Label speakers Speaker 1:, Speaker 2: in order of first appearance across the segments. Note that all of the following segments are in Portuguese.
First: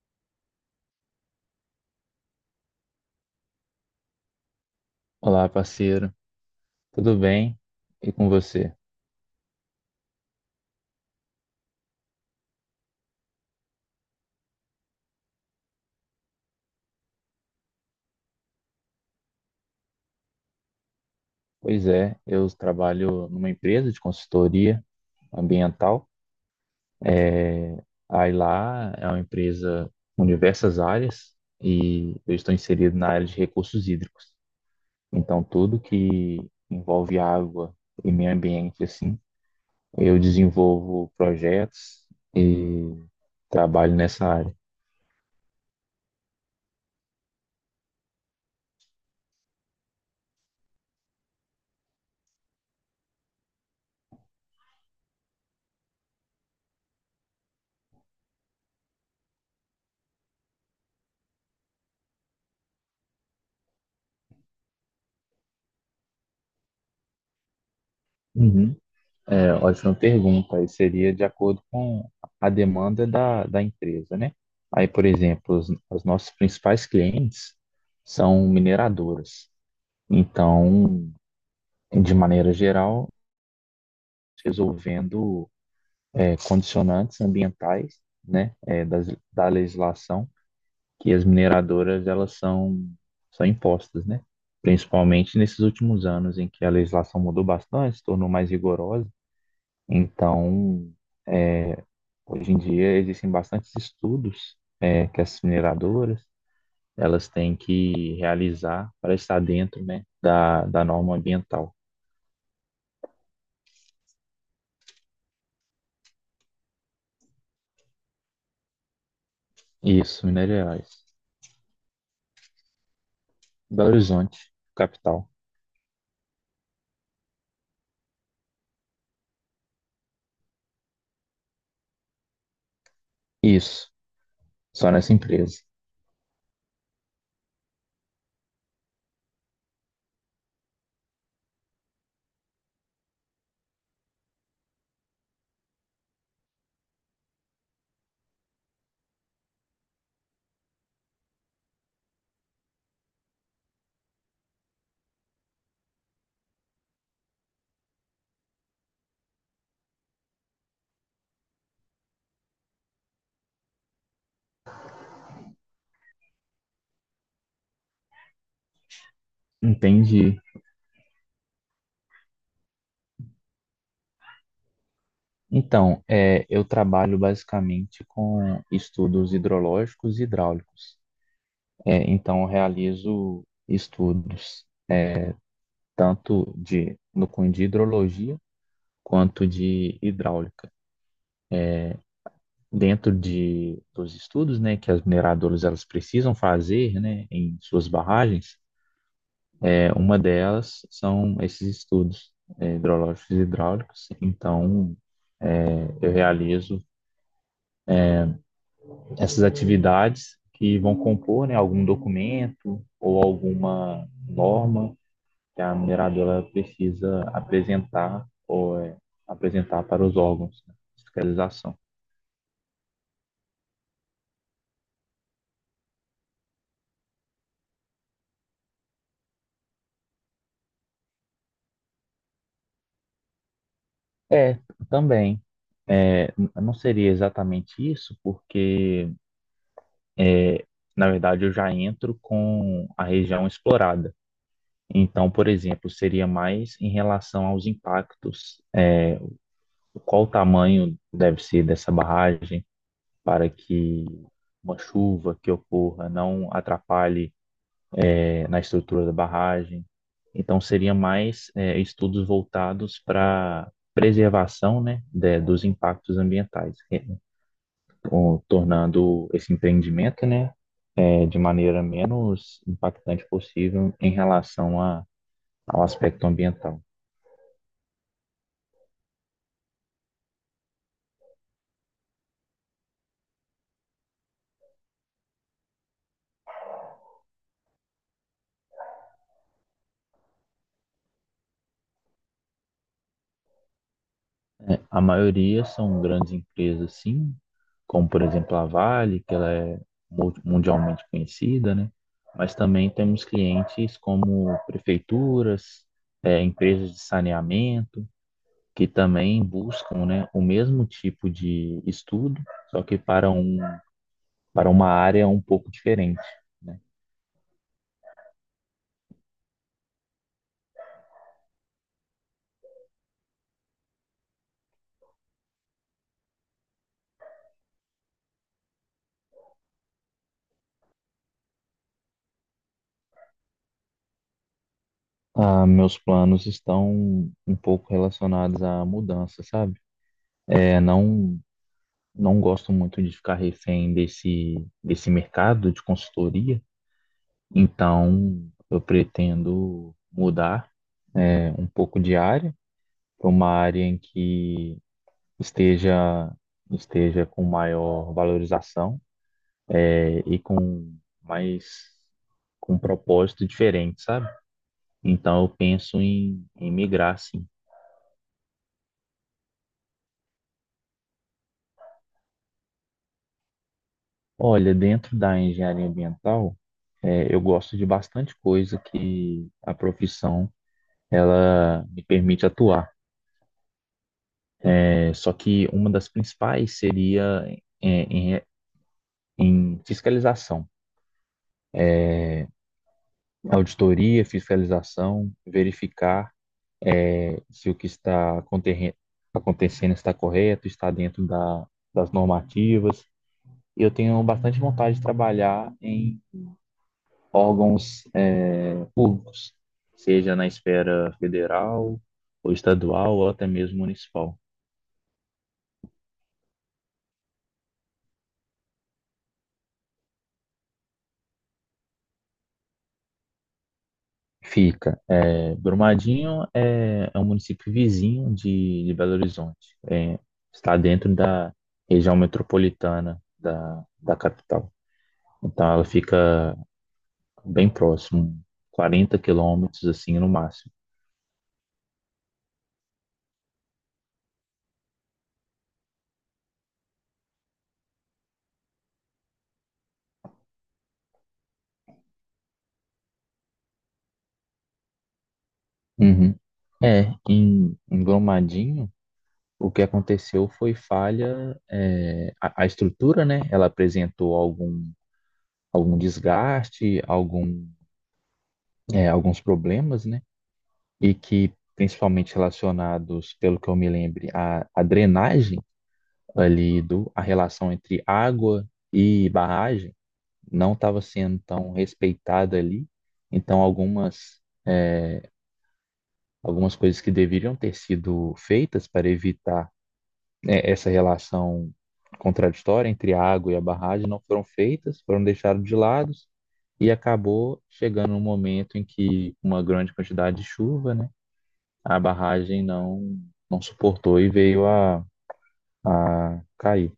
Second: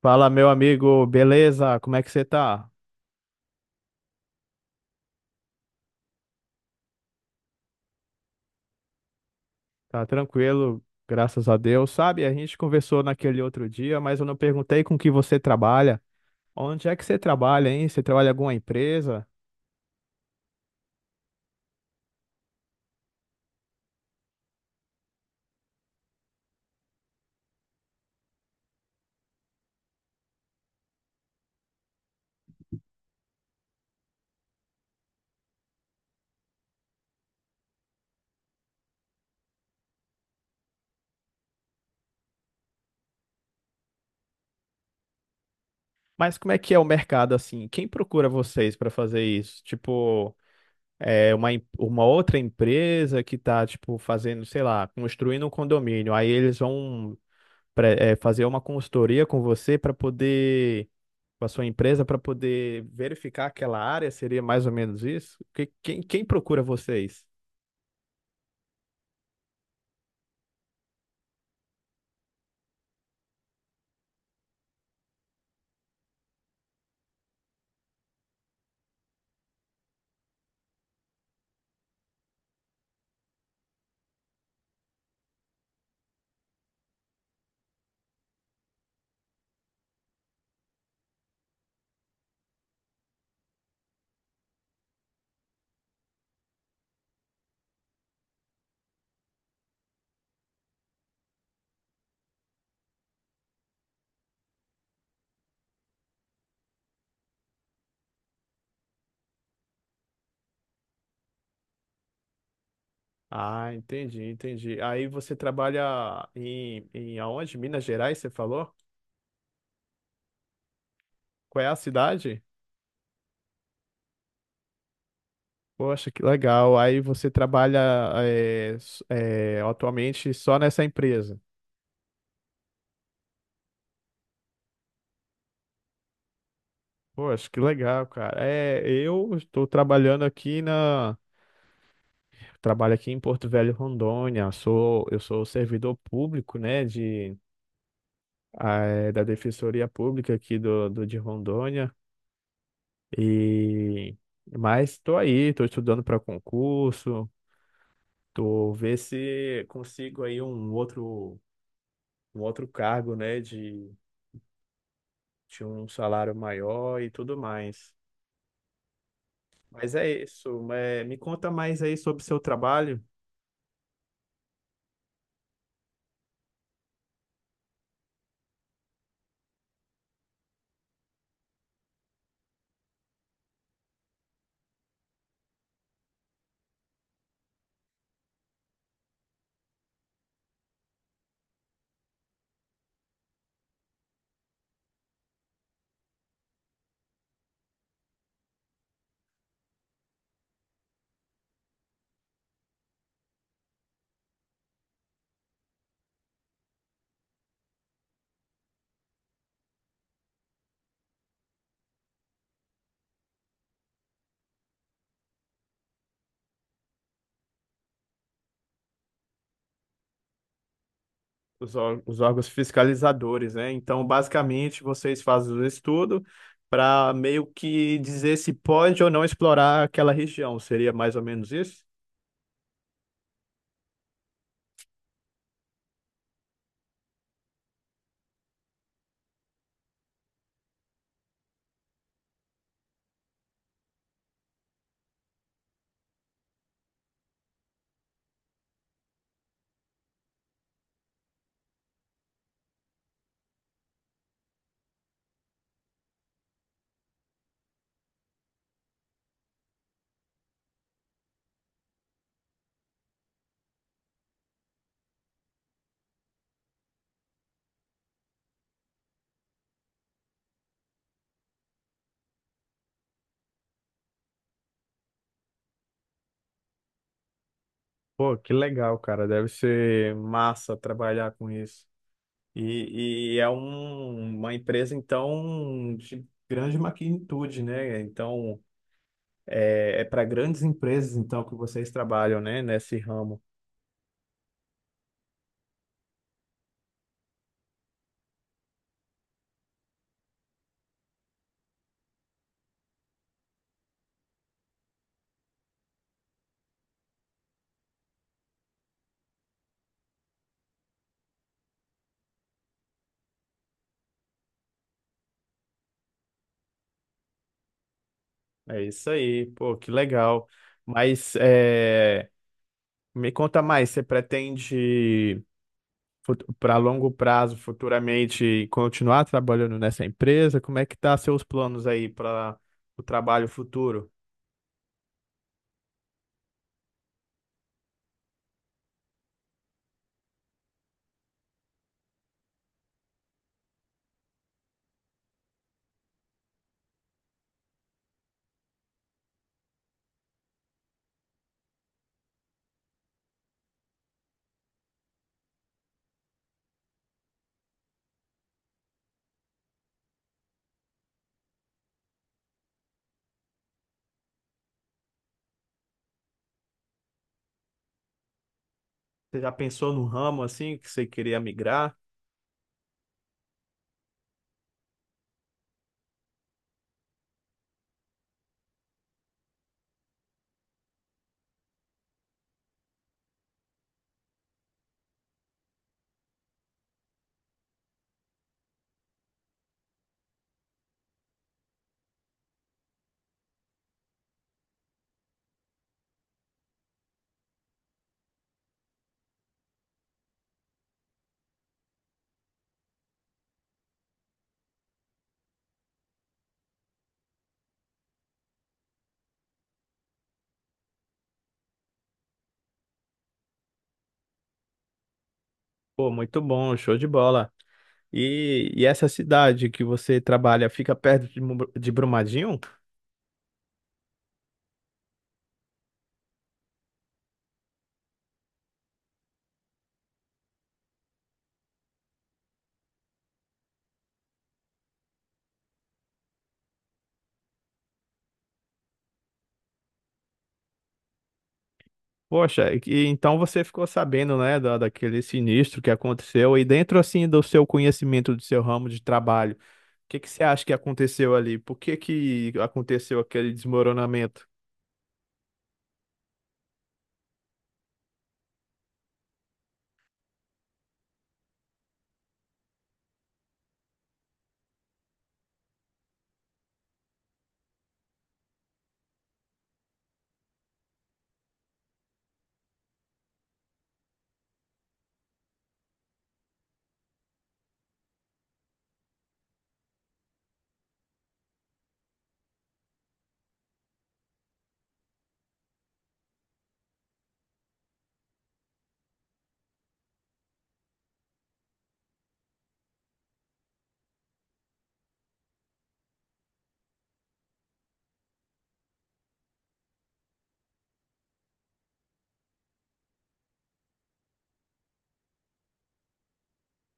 Speaker 1: Fala, meu amigo, beleza? Como é que você tá?
Speaker 2: Olá, parceiro. Tudo bem? E com você?
Speaker 1: Tá tranquilo, graças a Deus. Sabe, a gente conversou naquele outro dia, mas eu não perguntei com que você trabalha. Onde é que você trabalha, hein? Você trabalha em alguma empresa?
Speaker 2: Pois é, eu trabalho numa empresa de consultoria ambiental. É, aí lá é uma empresa com diversas áreas e eu estou inserido na área de recursos hídricos. Então, tudo que envolve água e meio ambiente, assim, eu desenvolvo projetos e trabalho nessa área.
Speaker 1: Mas como é que é o mercado assim? Quem procura vocês para fazer isso? Tipo, é uma outra empresa que tá, tipo, fazendo, sei lá, construindo um condomínio. Aí eles vão fazer uma consultoria com você para poder com a sua empresa para poder verificar aquela área? Seria mais ou menos isso? Quem, quem procura vocês?
Speaker 2: Uhum. É, ótima pergunta. Aí seria de acordo com a demanda da, da empresa, né? Aí, por exemplo, os nossos principais clientes são mineradoras. Então, de maneira geral, resolvendo condicionantes ambientais, né, da legislação que as mineradoras elas são impostas, né? Principalmente nesses últimos anos em que a legislação mudou bastante, se tornou mais rigorosa. Então, hoje em dia existem bastantes estudos que as mineradoras elas têm que realizar para estar dentro, né, da norma ambiental.
Speaker 1: Ah, entendi, entendi. Aí você trabalha em aonde? Minas Gerais, você falou?
Speaker 2: Isso, minerais.
Speaker 1: Qual é a cidade?
Speaker 2: Belo Horizonte, capital.
Speaker 1: Poxa, que legal. Aí você trabalha atualmente só nessa empresa.
Speaker 2: Isso, só nessa empresa.
Speaker 1: Poxa, que legal, cara. É, eu estou trabalhando aqui na. Trabalho aqui em Porto Velho, Rondônia. Sou, eu sou servidor público, né, de da Defensoria Pública aqui do, do de Rondônia. E mas tô aí, tô estudando para concurso, tô ver se consigo aí um outro cargo, né, de um salário maior e tudo mais. Mas é
Speaker 2: Entendi.
Speaker 1: isso, é, me conta mais aí sobre o seu trabalho,
Speaker 2: Então, eu trabalho basicamente com estudos hidrológicos e hidráulicos. É, então, eu realizo estudos tanto de no cunho de hidrologia quanto de hidráulica. Dentro dos estudos, né, que as mineradoras elas precisam fazer, né, em suas barragens, uma delas são esses estudos hidrológicos e hidráulicos. Então, eu realizo essas atividades que vão compor, né, algum documento ou alguma norma que a mineradora precisa apresentar ou apresentar para os órgãos, né, de
Speaker 1: os,
Speaker 2: fiscalização.
Speaker 1: os órgãos fiscalizadores, né? Então, basicamente, vocês fazem o estudo para meio que dizer se pode ou não explorar aquela região. Seria mais ou menos isso?
Speaker 2: É, também. É, não seria exatamente isso, porque, na verdade, eu já entro com a região explorada. Então, por exemplo, seria mais em relação aos impactos, né? Qual o tamanho deve ser dessa barragem para que uma chuva que ocorra não atrapalhe na estrutura da barragem. Então, seria mais estudos voltados para preservação, né, dos impactos ambientais, tornando esse empreendimento, né, de maneira menos impactante possível em relação ao aspecto ambiental.
Speaker 1: Pô, que legal, cara. Deve ser massa trabalhar com isso. E, e, é uma empresa, então, de grande magnitude, né? Então, é, é para grandes empresas, então, que vocês trabalham, né? Nesse ramo.
Speaker 2: Né. A maioria são grandes empresas, sim, como por exemplo a Vale, que ela é mundialmente conhecida, né? Mas também temos clientes como prefeituras, empresas de saneamento, que também buscam, né, o mesmo tipo de estudo, só que para uma área um pouco diferente. Né.
Speaker 1: É isso aí. Pô, que legal. Mas é, me conta mais, você pretende, para longo prazo, futuramente, continuar trabalhando nessa empresa? Como é que tá seus planos aí para o trabalho futuro?
Speaker 2: Ah, meus planos estão um pouco relacionados à mudança, sabe? Não, não gosto muito de ficar refém desse mercado de consultoria, então eu pretendo mudar um pouco de área para uma área em que esteja, esteja com maior valorização, e com mais, com um propósito diferente, sabe? Então eu penso em migrar, sim.
Speaker 1: Você já pensou no ramo assim que você queria migrar?
Speaker 2: Olha, dentro da engenharia ambiental, eu gosto de bastante coisa que a profissão ela me permite atuar. Só que uma das principais seria em, em- em fiscalização, auditoria, fiscalização, verificar se o que está acontecendo está correto, está dentro das normativas. Eu tenho bastante vontade de trabalhar órgãos públicos, seja na esfera federal ou estadual ou até mesmo municipal.
Speaker 1: Pô, muito bom, show de bola. E essa cidade que você trabalha fica perto de, de Brumadinho?
Speaker 2: Fica. Brumadinho é um município vizinho de Belo Horizonte. Está dentro da região metropolitana da capital. Então ela fica bem próximo, 40 quilômetros assim no máximo.
Speaker 1: Poxa, e, então você ficou sabendo, né, da, daquele sinistro que aconteceu. E dentro assim do seu conhecimento do seu ramo de trabalho, o que que você acha que aconteceu ali? Por que que aconteceu aquele desmoronamento?
Speaker 2: Uhum. É, em, em Brumadinho. O que aconteceu foi falha, a estrutura, né? Ela apresentou algum desgaste, algum, alguns problemas, né? E que, principalmente relacionados, pelo que eu me lembro, à drenagem ali, a relação entre água e barragem não estava sendo tão respeitada ali. Então, é, algumas coisas que deveriam ter sido feitas para evitar essa relação contraditória entre a água e a barragem não foram feitas, foram deixadas de lado e acabou chegando um momento em que uma grande quantidade de chuva, né, a barragem não suportou e veio a cair.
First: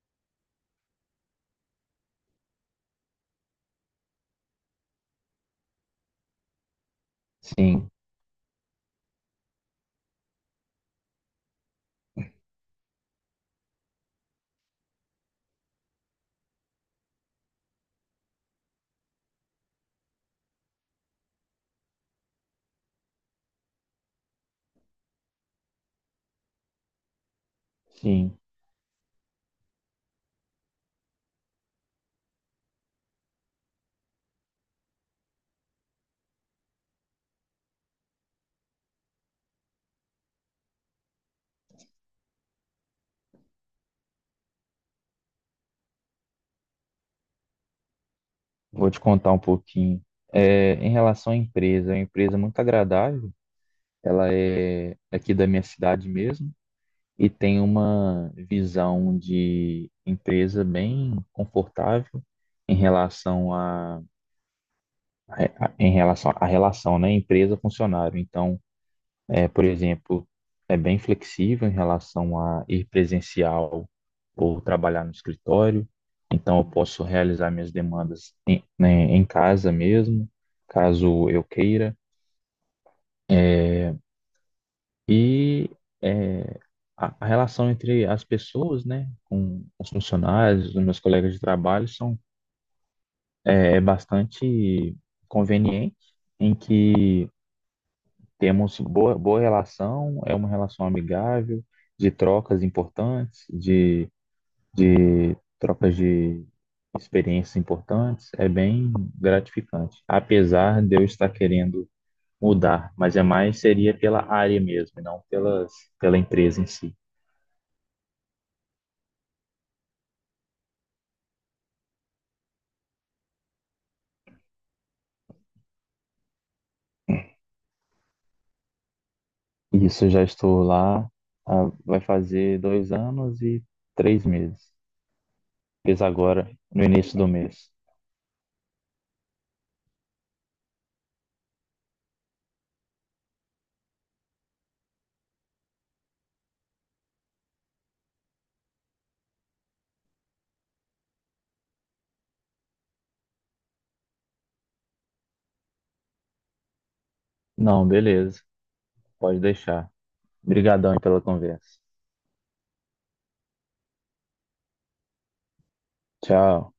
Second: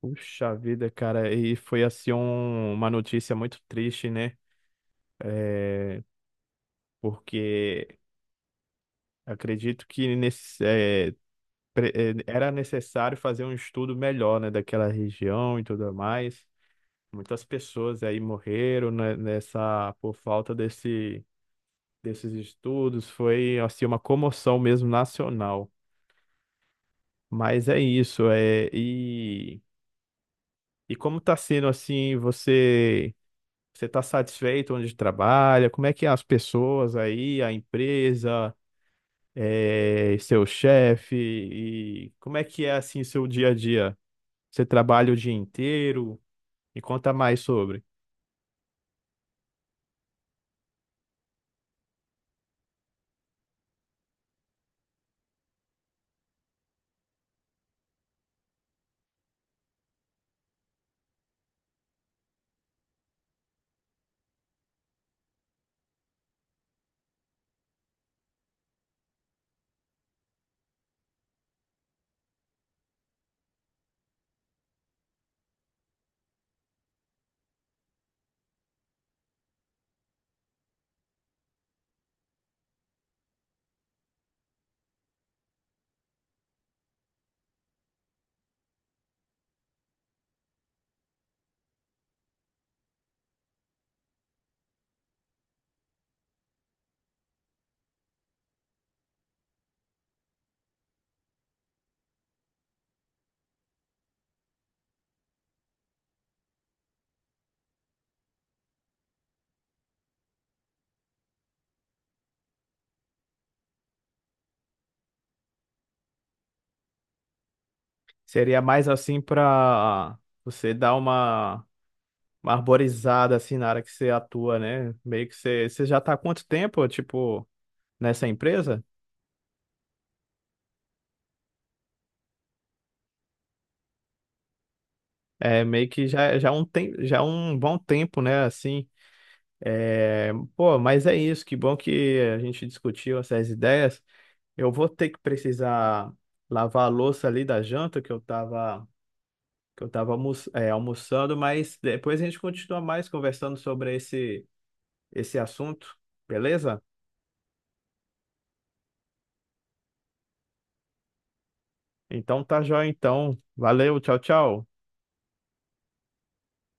Speaker 1: Puxa vida, cara, e foi assim uma notícia muito triste, né? É,
Speaker 2: Sim,
Speaker 1: porque acredito que nesse, eh, pre- eh, era necessário fazer um estudo melhor, né, daquela região e tudo mais. Muitas pessoas aí morreram, né, nessa por falta desse, desses estudos. Foi assim uma comoção mesmo nacional. Mas é isso,
Speaker 2: sim.
Speaker 1: é e como está sendo assim, você você está satisfeito onde trabalha? Como é que é as pessoas aí, a empresa? É, seu chefe e como é que é assim seu dia a dia? Você trabalha o dia inteiro? Me conta mais sobre.
Speaker 2: Vou te contar um pouquinho. Em relação à empresa, é uma empresa muito agradável. Ela é aqui da minha cidade mesmo. E tem uma visão de empresa bem confortável em relação a, em relação à relação, né, empresa-funcionário. Então, por exemplo, é bem flexível em relação a ir presencial ou trabalhar no escritório. Então, eu posso realizar minhas demandas né, em casa mesmo, caso eu queira. É, E é, a, a relação entre as pessoas, né, com os funcionários, os meus colegas de trabalho, são bastante conveniente, em que temos boa relação, é uma relação amigável, de trocas importantes, de trocas de experiências importantes, é bem gratificante. Apesar de eu estar querendo mudar, mas é mais seria pela área mesmo, e não pela empresa em si.
Speaker 1: Seria mais assim para você dar uma arborizada assim na área que você atua, né? Meio que você, você já tá há quanto tempo, tipo, nessa empresa?
Speaker 2: Isso, já estou lá. Ah, vai fazer 2 anos e 3 meses.
Speaker 1: É meio
Speaker 2: Fiz
Speaker 1: que já
Speaker 2: agora,
Speaker 1: já um
Speaker 2: no
Speaker 1: tem,
Speaker 2: início
Speaker 1: já
Speaker 2: do
Speaker 1: um
Speaker 2: mês.
Speaker 1: bom tempo, né, assim. É, pô, mas é isso, que bom que a gente discutiu essas ideias. Eu vou ter que precisar lavar a louça ali da janta que eu tava almoçando, mas depois a gente continua mais conversando sobre esse, esse assunto, beleza?
Speaker 2: Não, beleza. Pode deixar. Obrigadão aí pela conversa.
Speaker 1: Então tá joia, então. Valeu, tchau, tchau.
Speaker 2: Tchau.